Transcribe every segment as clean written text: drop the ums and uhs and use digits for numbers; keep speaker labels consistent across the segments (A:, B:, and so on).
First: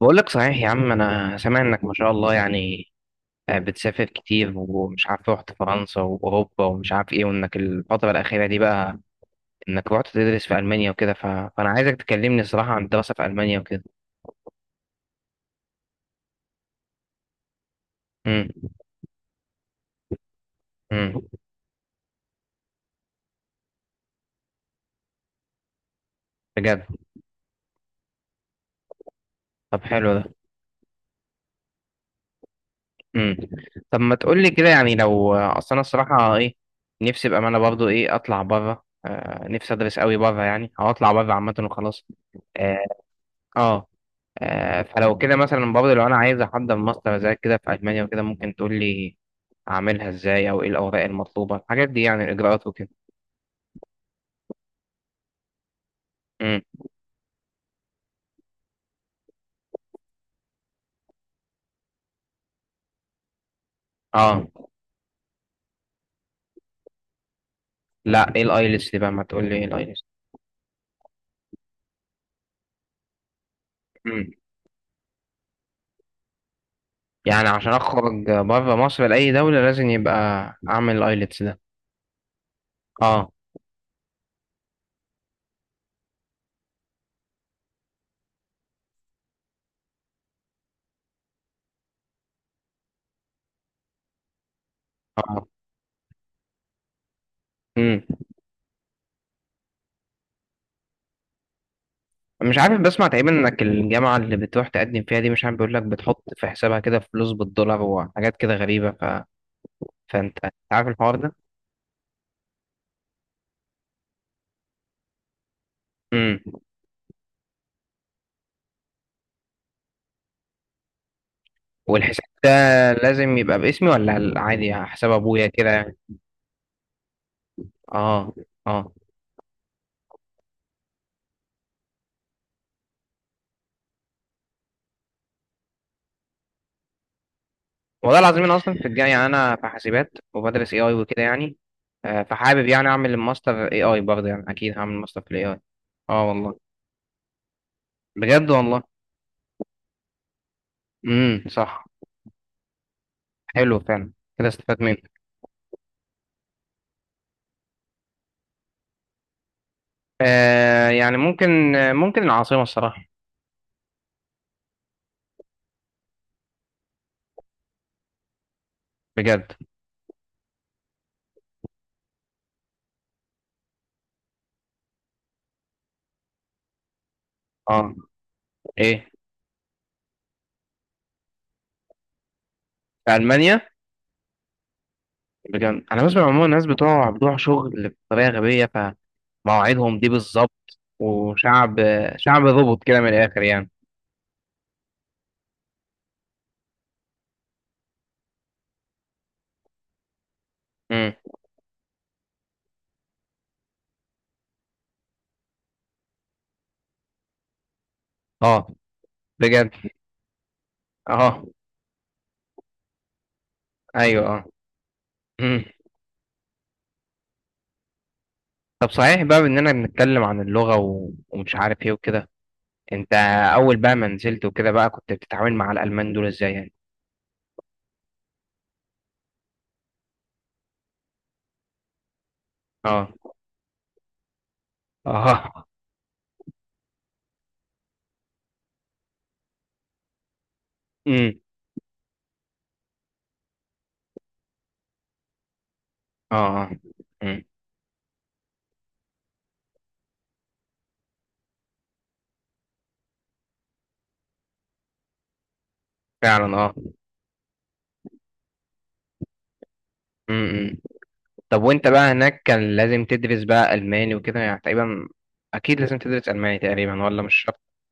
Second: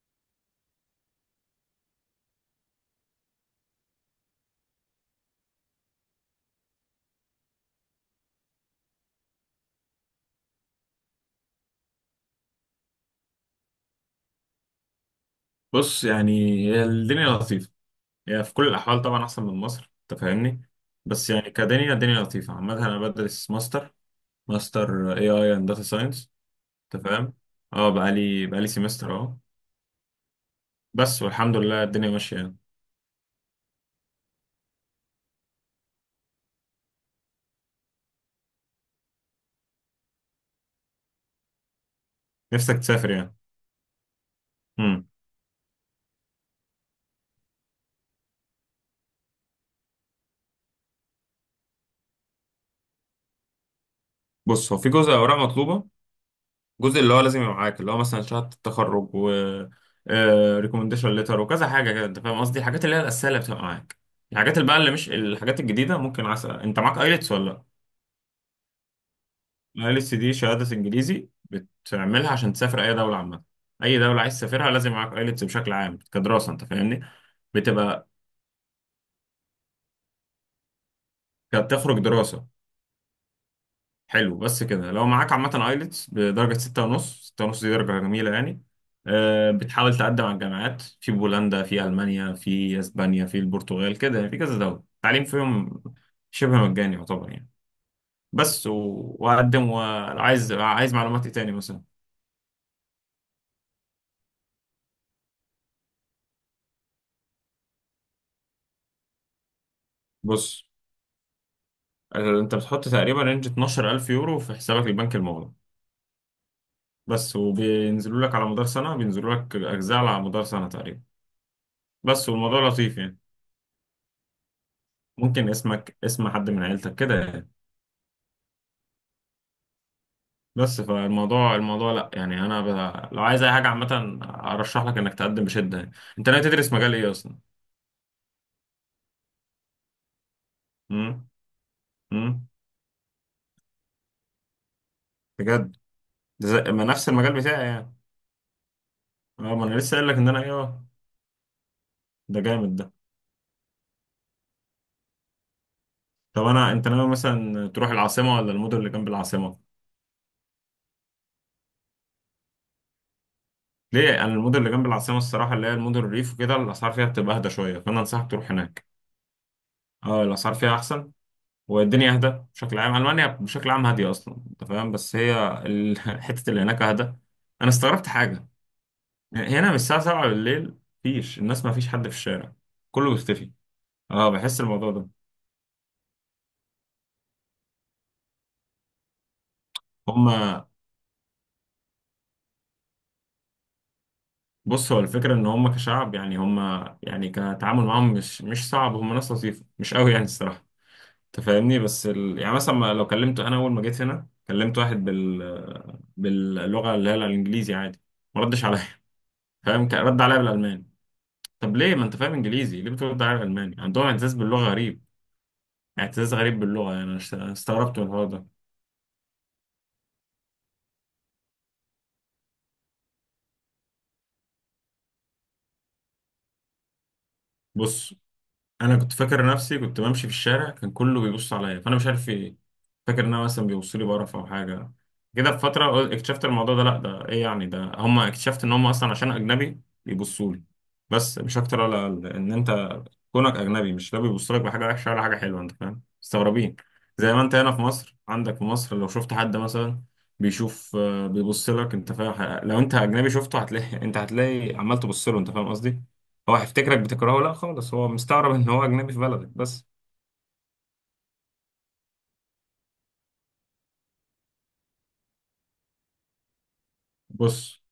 A: بقول لك صحيح يا عم، انا سامع انك ما شاء الله يعني. بتسافر كتير، ومش عارف رحت فرنسا واوروبا ومش عارف ايه، وانك الفتره الاخيره دي بقى انك رحت تدرس في المانيا وكده. فانا عايزك تكلمني الصراحه عن الدراسه في المانيا وكده.
B: بص، يعني هي الدنيا لطيفة. هي
A: امم.
B: في كل الأحوال طبعا أحسن من مصر، أنت فاهمني.
A: امم.
B: بس يعني كدنيا الدنيا لطيفة عامة. أنا بدرس ماستر اي اي اند داتا ساينس،
A: بجد.
B: أنت فاهم. اه بقالي سيمستر اهو.
A: طب حلو ده.
B: بس والحمد لله الدنيا ماشية يعني.
A: امم. طب ما تقول لي كده يعني، لو اصل انا الصراحه ايه نفسي بقى، انا برضو ايه اطلع بره نفسي ادرس قوي بره يعني، او اطلع بره عامه وخلاص.
B: نفسك
A: اه.
B: تسافر يعني.
A: آه.
B: امم.
A: فلو كده مثلا برضه لو انا عايز احضر ماستر زي كده في المانيا وكده، ممكن تقول لي اعملها ازاي، او ايه الاوراق المطلوبه الحاجات دي، يعني الاجراءات وكده.
B: بص، هو في جزء أوراق مطلوبة،
A: امم.
B: جزء اللي هو لازم يبقى معاك اللي هو مثلا شهادة التخرج و ريكومنديشن ليتر وكذا حاجة كده. أنت فاهم قصدي الحاجات اللي هي الأساسية اللي بتبقى معاك.
A: اه.
B: الحاجات اللي بقى اللي مش الحاجات الجديدة. ممكن عسى أنت معاك ايلتس ولا لأ؟
A: لا، ايه الايلتس دي بقى؟ ما تقول لي ايه الايلتس.
B: الايلتس دي شهادة انجليزي بتعملها عشان تسافر اي دولة عامة. اي دولة
A: امم.
B: عايز تسافرها لازم معاك ايلتس بشكل عام كدراسة، انت فاهمني.
A: يعني عشان
B: بتبقى
A: اخرج بره مصر لاي دوله لازم يبقى اعمل الايلتس ده.
B: بتخرج دراسة.
A: اه،
B: حلو. بس كده لو معاك عامة ايلتس بدرجة ستة ونص، ستة ونص دي درجة جميلة يعني. بتحاول تقدم على الجامعات في بولندا، في المانيا، في اسبانيا، في البرتغال، كده يعني في كذا دولة التعليم
A: اه.
B: فيهم شبه مجاني يعتبر يعني.
A: امم.
B: بس و- وأقدم. وعايز معلومات إيه تاني مثلا.
A: مش عارف بسمع تقريبا انك الجامعه اللي بتروح تقدم فيها دي، مش عارف بيقول لك بتحط في حسابها كده فلوس بالدولار وحاجات كده غريبه. فانت
B: بص،
A: عارف الحوار ده.
B: انت بتحط تقريبا رينج 12,000 يورو في حسابك البنك المغلق.
A: امم.
B: بس، وبينزلوا لك على مدار سنة، بينزلوا لك أجزاء على مدار سنة تقريبا.
A: والحساب
B: بس
A: ده
B: والموضوع لطيف يعني.
A: لازم يبقى باسمي، ولا عادي حساب ابويا
B: ممكن
A: كده يعني؟
B: اسمك، اسم حد من عيلتك كده يعني.
A: اه، اه.
B: بس فالموضوع لا يعني لو عايز اي حاجة عامة ارشح لك انك تقدم بشدة يعني. انت ناوي تدرس مجال ايه اصلا؟
A: والله العظيم انا اصلا في الجاي يعني، انا في حاسبات وبدرس اي اي وكده
B: امم.
A: يعني.
B: امم.
A: فحابب يعني اعمل الماستر اي اي برضه، يعني اكيد هعمل ماستر في الاي اي.
B: بجد؟
A: اه
B: ده
A: والله.
B: ما نفس المجال بتاعي يعني.
A: بجد والله.
B: اه، ما انا لسه قايل لك ان انا ايه.
A: امم، صح.
B: ده جامد ده.
A: حلو فعلا. كده استفدت منه.
B: طب انت ناوي مثلا تروح العاصمة ولا المدن اللي جنب العاصمة؟
A: يعني ممكن. ممكن العاصمة الصراحة.
B: ليه؟ انا المدن اللي جنب العاصمه الصراحه اللي هي المدن الريف وكده الاسعار فيها بتبقى اهدى شويه، فانا انصحك تروح هناك.
A: بجد.
B: اه، الاسعار فيها احسن والدنيا اهدى. بشكل عام، المانيا بشكل عام هاديه اصلا انت فاهم، بس هي حته اللي هناك اهدى. انا
A: اه.
B: استغربت حاجه،
A: ايه.
B: هنا من الساعه 7 بالليل مفيش الناس، مفيش حد في الشارع، كله
A: في
B: بيختفي.
A: المانيا.
B: اه، بحس الموضوع ده.
A: بجد، انا بسمع عموما الناس بتوع شغل بطريقة غبية، مواعيدهم دي
B: هما.
A: بالظبط، وشعب شعب ظبط كده من الاخر يعني.
B: بص، هو الفكره ان هما كشعب يعني، هما يعني كتعامل معاهم مش صعب، هما ناس لطيفه مش قوي يعني الصراحه،
A: امم.
B: تفهمني. بس يعني مثلا لو كلمت، انا اول ما جيت هنا كلمت واحد باللغه اللي هي الانجليزي عادي، ما ردش
A: اه.
B: عليا
A: بجد.
B: فاهم. كان رد عليا بالالماني.
A: اه.
B: طب ليه؟ ما انت فاهم انجليزي، ليه بترد عليا بالالماني؟ عندهم
A: ايوه،
B: اعتزاز
A: اه.
B: باللغه غريب،
A: امم.
B: اعتزاز غريب باللغه. يعني انا استغربت من الحوار ده.
A: طب صحيح بقى اننا بنتكلم عن اللغه ومش عارف ايه وكده. انت اول بقى ما نزلت وكده بقى، كنت بتتعامل مع الالمان دول ازاي يعني؟
B: بص، انا كنت فاكر نفسي، كنت بمشي في الشارع كان كله بيبص عليا فانا مش عارف في ايه.
A: اه.
B: فاكر ان انا مثلا بيبصوا لي بقرف او حاجه كده. في
A: اه.
B: فتره اكتشفت الموضوع ده، لا ده ايه يعني، ده هم اكتشفت ان هم اصلا عشان اجنبي بيبصوا لي. بس
A: امم.
B: مش اكتر ولا اقل، ان انت كونك اجنبي مش، لا بيبص لك بحاجه وحشه ولا حاجه حلوه، انت فاهم،
A: اه،
B: مستغربين.
A: اه.
B: زي ما
A: امم.
B: انت هنا في مصر، عندك في مصر لو شفت حد مثلا بيشوف بيبص لك، انت فاهم. لو انت اجنبي شفته هتلاقي انت هتلاقي عمال تبص له، انت فاهم قصدي. هو
A: فعلا اه.
B: هيفتكرك بتكرهه؟ لا خالص، هو مستغرب ان هو اجنبي في بلدك بس.
A: امم. طب وانت بقى هناك كان لازم تدرس بقى الماني وكده يعني تقريبا؟ اكيد لازم تدرس الماني تقريبا، ولا مش شرط؟
B: بص،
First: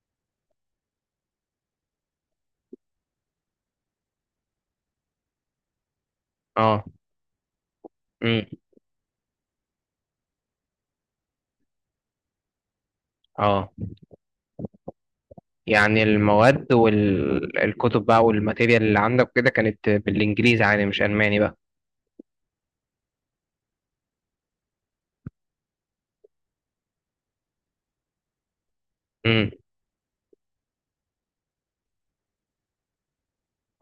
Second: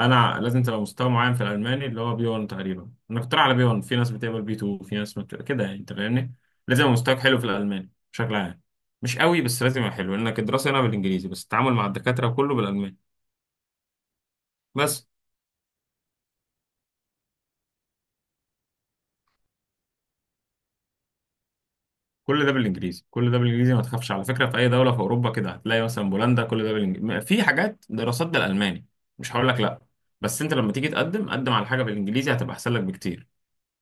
B: انا لازم تبقى مستوى معين في الالماني اللي هو بي 1 تقريبا. انا كنت رايح على بي 1، في ناس بتقبل بي 2، في ناس ما بت... كده يعني، انت فاهمني. لازم
A: اه.
B: يبقى مستواك حلو في الالماني بشكل
A: امم.
B: عام، مش قوي بس لازم يبقى حلو، لانك الدراسه هنا بالانجليزي بس التعامل مع الدكاتره كله بالالماني.
A: اه.
B: بس.
A: يعني المواد والكتب بقى والماتيريال اللي عندك كده كانت بالانجليزي يعني، مش الماني بقى؟
B: كل ده بالانجليزي، كل ده بالانجليزي، ما تخافش على فكره. في اي دوله في اوروبا كده هتلاقي، مثلا بولندا، كل ده بالانجليزي. في حاجات دراسات بالالماني، مش هقول
A: امم.
B: لك لا، بس انت لما تيجي تقدم، قدم على حاجه بالانجليزي هتبقى احسن لك بكتير.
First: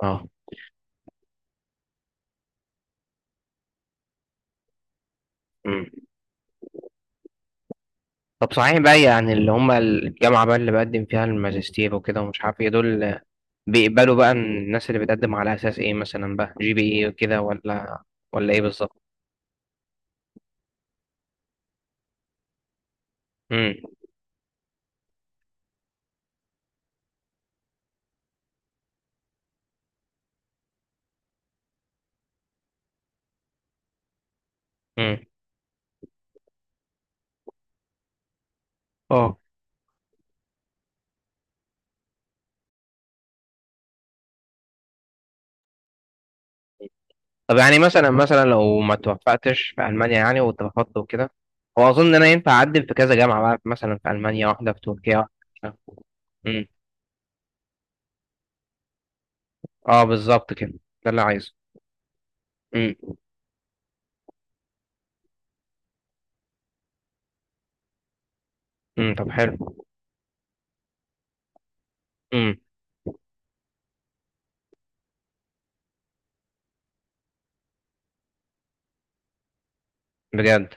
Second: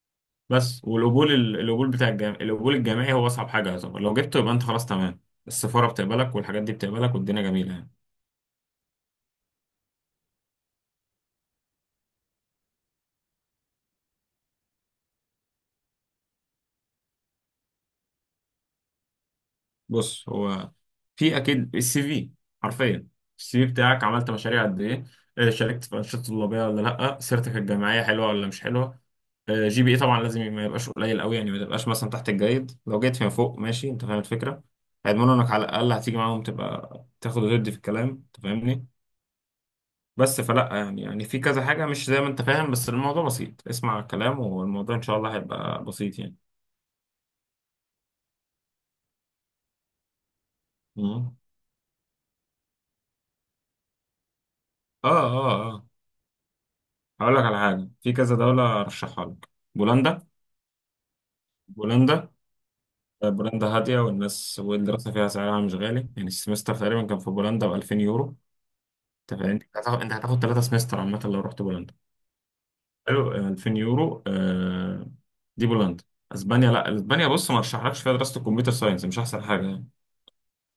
A: اه.
B: بس والقبول القبول بتاع الجامعي، القبول الجامعي هو اصعب حاجه يعتبر. لو جبته يبقى انت خلاص تمام، السفاره
A: امم.
B: بتقبلك والحاجات دي بتقبلك والدنيا جميله يعني.
A: طب صحيح بقى يعني، اللي هم الجامعه بقى اللي بقدم فيها الماجستير وكده ومش عارف ايه دول، بيقبلوا بقى الناس اللي بتقدم على اساس ايه؟ مثلا بقى جي بي اي وكده، ولا ايه بالظبط؟
B: بص، هو في اكيد السي في، حرفيا السي في
A: امم.
B: بتاعك. عملت مشاريع قد ايه؟ شاركت في انشطه طلابيه ولا لا؟ سيرتك الجامعيه حلوه ولا مش حلوه؟ جي بي اي طبعا لازم ما يبقاش قليل قوي يعني، ما تبقاش مثلا تحت الجيد، لو جيت فيما فوق ماشي، انت فاهم الفكره.
A: امم.
B: هيضمنوا انك على الاقل هتيجي معاهم تبقى تاخد وتدي في الكلام، انت فاهمني.
A: اه.
B: بس فلا يعني في كذا حاجة مش زي ما انت فاهم، بس الموضوع بسيط، اسمع الكلام والموضوع ان شاء الله هيبقى بسيط يعني.
A: طب يعني مثلا لو ما توفقتش في المانيا يعني واترفضت وكده،
B: مم.
A: هو اظن ان انا ينفع اقدم في كذا جامعه بقى، مثلا في المانيا واحده في
B: اه
A: تركيا
B: اه اه.
A: واحدة.
B: هقول لك على حاجة، في كذا دولة ارشحها لك.
A: اه
B: بولندا.
A: بالظبط كده، ده اللي عايزه.
B: بولندا.
A: امم.
B: بولندا هادية، والناس والدراسة فيها سعرها مش غالي يعني. السمستر تقريبا كان في بولندا ب 2000 يورو،
A: امم، طب
B: انت فاهم.
A: حلو.
B: انت هتاخد ثلاثة سمستر عامة لو رحت بولندا.
A: امم.
B: حلو. 2000 يورو. دي بولندا. اسبانيا، لا، اسبانيا بص ما ارشحلكش فيها دراسة الكمبيوتر ساينس، مش احسن حاجة.
A: بجد.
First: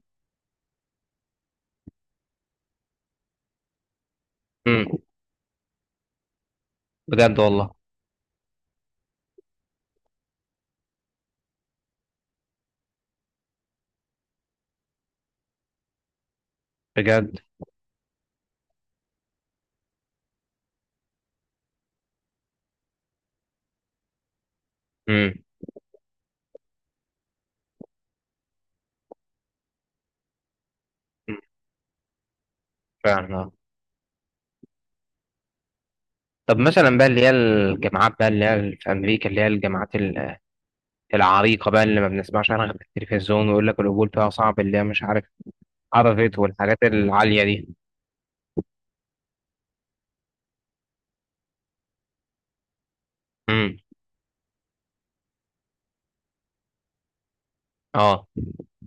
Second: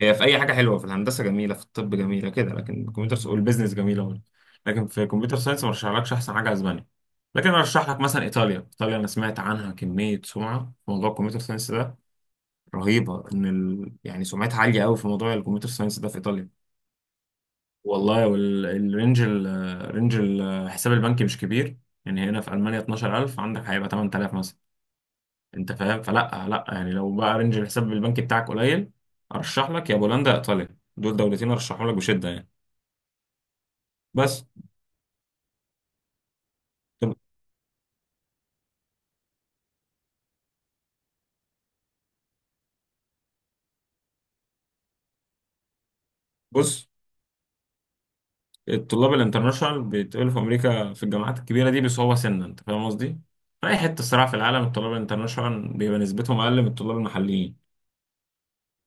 B: هي في اي حاجه حلوه، في الهندسه جميله، في الطب جميله كده، لكن الكمبيوتر والبيزنس جميله برضه،
A: امم.
B: لكن في كمبيوتر ساينس ما رشحلكش احسن حاجه اسبانيا.
A: بجد
B: لكن
A: والله.
B: ارشح لك مثلا ايطاليا. ايطاليا انا سمعت عنها كميه سمعه في موضوع الكمبيوتر ساينس ده رهيبه، يعني سمعتها عاليه قوي في موضوع الكمبيوتر ساينس ده في ايطاليا.
A: بجد.
B: والله. والرينج الحساب البنكي مش كبير يعني. هنا في المانيا 12,000 عندك هيبقى 8,000 مثلا،
A: امم.
B: انت فاهم. فلا لا يعني لو بقى رينج الحساب البنكي بتاعك قليل، ارشح لك يا بولندا يا ايطاليا، دول
A: أمم،
B: دولتين ارشحهم لك بشده يعني.
A: فعلا آه.
B: بس.
A: طب مثلا بقى
B: طب
A: اللي هي الجامعات بقى، اللي هي في امريكا، اللي هي الجامعات العريقه بقى، اللي ما بنسمعش عنها غير في التلفزيون، ويقول لك القبول فيها صعب، اللي هي مش عارف عرفت والحاجات
B: بص،
A: العاليه دي.
B: الطلاب الانترناشونال بيتقبلوا في امريكا في الجامعات الكبيره دي بصعوبه سنه، انت فاهم قصدي. في
A: امم.
B: اي حته الصراحه في العالم الطلاب الانترناشونال بيبقى نسبتهم اقل من الطلاب المحليين.
A: اه.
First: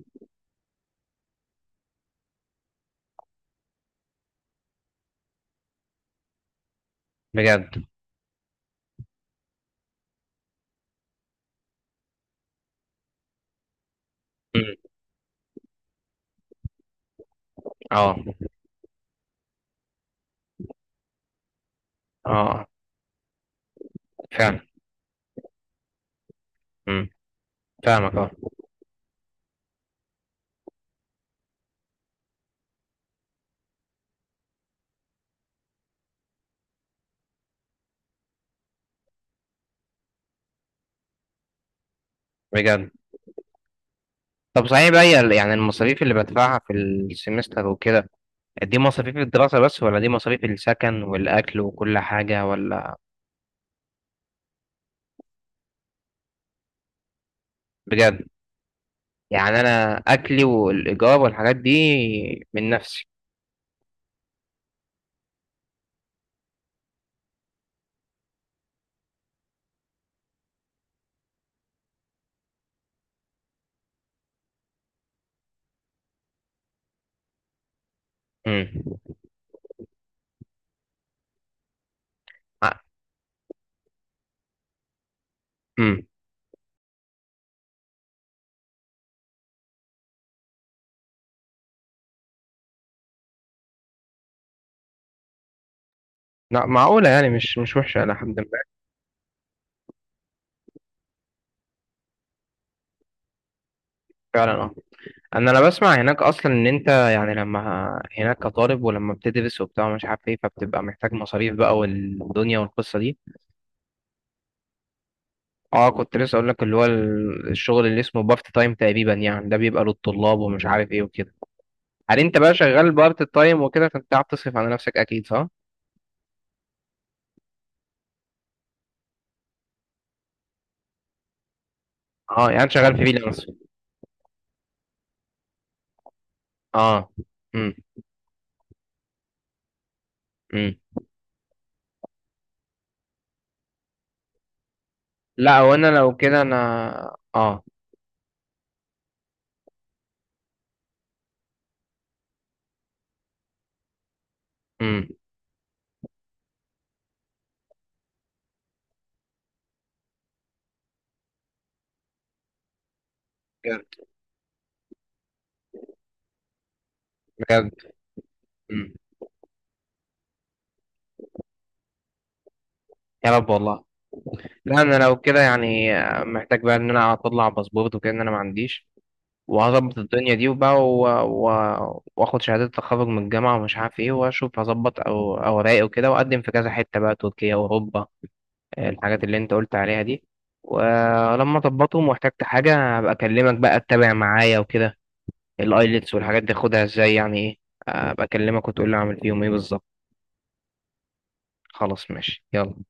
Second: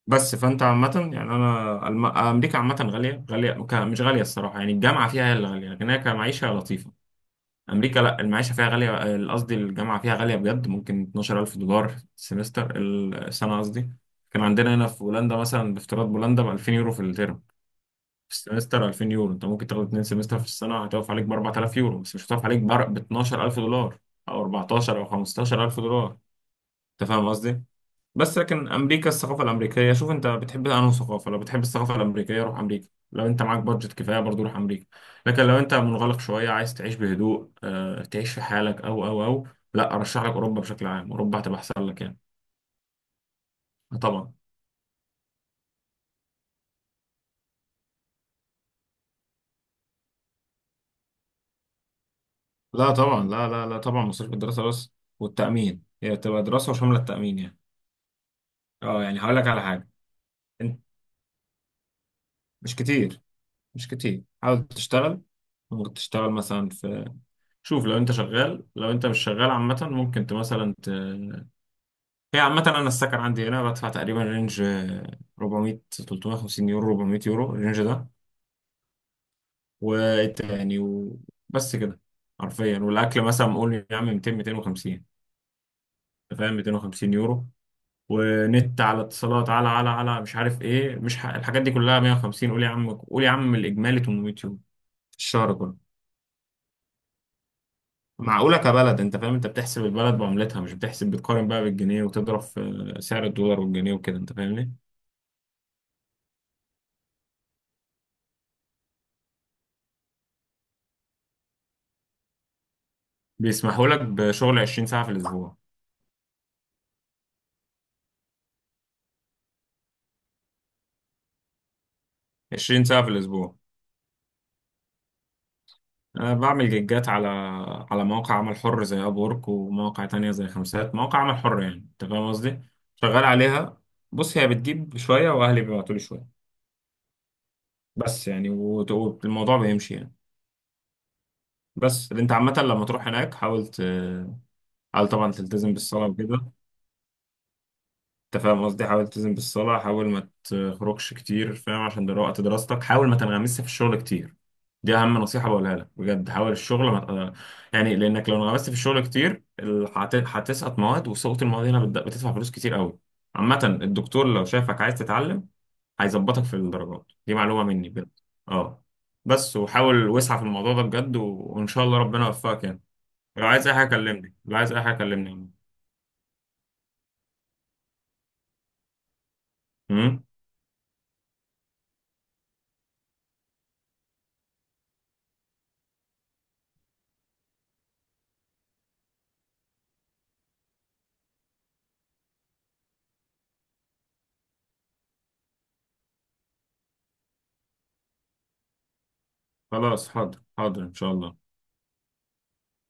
B: بس فانت عامه يعني، انا امريكا عامه غاليه، غاليه، مش غاليه الصراحه يعني، الجامعه فيها هي اللي غاليه، لكن هي كمعيشه لطيفه.
A: بجد.
B: امريكا لا المعيشه فيها غاليه، قصدي الجامعه فيها غاليه بجد، ممكن 12,000 دولار السمستر، السنه قصدي. كان
A: امم.
B: عندنا هنا في هولندا مثلا، بافتراض هولندا ب 2000 يورو في الترم،
A: اه،
B: في السمستر 2000 يورو، انت ممكن تاخد اتنين سمستر في السنه، هتقف عليك ب 4,000 يورو، بس مش هتقف عليك
A: اه.
B: ب 12,000 دولار، او
A: فعلا.
B: 14 او 15,000 دولار،
A: امم.
B: انت فاهم قصدي.
A: فاهمك اه.
B: بس لكن امريكا الثقافه الامريكيه، شوف انت بتحب انهي ثقافه. لو بتحب الثقافه الامريكيه روح امريكا، لو انت معاك بادجت كفايه برضو روح امريكا. لكن لو انت منغلق شويه عايز تعيش بهدوء، تعيش في حالك او لا، ارشح لك اوروبا بشكل عام، اوروبا هتبقى احسن لك يعني.
A: بجد.
B: آه طبعا.
A: طب صحيح بقى هي يعني المصاريف اللي بدفعها في السمستر وكده، دي مصاريف الدراسة بس، ولا دي مصاريف السكن والأكل وكل حاجة،
B: لا
A: ولا؟
B: طبعا، لا لا لا، طبعا مصاريف الدراسه بس، والتامين، هي تبقى دراسه وشامله التامين يعني.
A: بجد.
B: اه، يعني هقول لك
A: يعني
B: على حاجه.
A: أنا أكلي
B: انت
A: والإيجار والحاجات دي من
B: مش
A: نفسي.
B: كتير، مش كتير، حاول تشتغل، ممكن تشتغل مثلا في، شوف لو انت شغال، لو انت مش شغال عامه ممكن مثلا. هي عامة أنا السكن عندي هنا بدفع تقريبا رينج، 400 350 يورو، 400 يورو الرينج ده
A: امم.
B: والتاني وبس كده حرفيا. والأكل مثلا قول يا عم 200 250،
A: امم.
B: أنت فاهم، 250 يورو. ونت على اتصالات، على على مش عارف إيه، مش ح... الحاجات دي كلها 150، قول يا عم، قول يا عم، الإجمالي 800 يورو في الشهر كله.
A: لا معقولة يعني، مش وحشة إلى حد ما.
B: معقولة كبلد أنت فاهم، أنت بتحسب البلد بعملتها، مش بتحسب بتقارن بقى بالجنيه وتضرب في سعر الدولار والجنيه وكده، أنت
A: فعلا
B: فاهمني.
A: أه. أنا بسمع هناك أصلا إن أنت يعني لما هناك كطالب، ولما بتدرس وبتاع ومش عارف إيه، فبتبقى محتاج مصاريف بقى والدنيا والقصة دي.
B: بيسمحوا لك بشغل 20 ساعة في الأسبوع.
A: كنت لسه أقول لك اللي هو الشغل اللي اسمه بافت تايم تقريبا يعني، ده بيبقى للطلاب ومش عارف إيه وكده. هل انت بقى
B: 20
A: شغال
B: ساعة في
A: بارت
B: الأسبوع.
A: التايم وكده، فانت قاعد تصرف على نفسك اكيد صح؟
B: أنا بعمل جيجات على مواقع عمل حر زي أب وورك، ومواقع تانية زي خمسات، مواقع عمل حر يعني، أنت فاهم
A: اه،
B: قصدي؟
A: يعني أنت شغال
B: شغال
A: فريلانس
B: عليها. بص، هي بتجيب شوية وأهلي بيبعتولي شوية،
A: اه. امم.
B: بس يعني والموضوع بيمشي يعني.
A: امم.
B: بس اللي أنت عامة لما تروح هناك حاول حاول طبعا
A: لا
B: تلتزم
A: وانا
B: بالصلاة
A: لو كده
B: وكده.
A: انا اه.
B: انت فاهم قصدي، حاول تلتزم بالصلاة، حاول ما تخرجش كتير، فاهم، عشان ده وقت دراستك. حاول ما تنغمسش في الشغل كتير، دي
A: امم.
B: أهم نصيحة بقولها لك بجد. حاول الشغل ما يعني، لأنك لو انغمست في الشغل كتير هتسقط مواد، وسقوط المواد هنا بتدفع فلوس كتير قوي. عامة
A: بجد.
B: الدكتور لو شافك عايز تتعلم هيظبطك في الدرجات، دي معلومة
A: بجد.
B: مني بجد. اه.
A: امم.
B: بس وحاول واسعى في الموضوع ده بجد وإن شاء الله ربنا يوفقك يعني.
A: يا
B: لو
A: رب
B: عايز أي
A: والله.
B: حاجة كلمني، لو عايز
A: لا
B: أي حاجة
A: انا لو كده
B: كلمني.
A: يعني محتاج بقى ان انا اطلع باسبورت وكده، ان انا ما عنديش، وهظبط
B: امم.
A: الدنيا دي وبقى واخد شهادة تخرج من الجامعة ومش عارف ايه، واشوف هظبط او اوراقي وكده، واقدم في كذا حتة بقى تركيا واوروبا الحاجات اللي انت قلت عليها دي. ولما اظبطهم واحتجت حاجة هبقى اكلمك بقى تتابع معايا وكده. الايلتس والحاجات دي خدها ازاي يعني ايه، ابقى اكلمك وتقول لي اعمل فيهم ايه بالظبط.
B: خلاص، حاضر حاضر إن شاء الله.
A: خلاص ماشي يلا.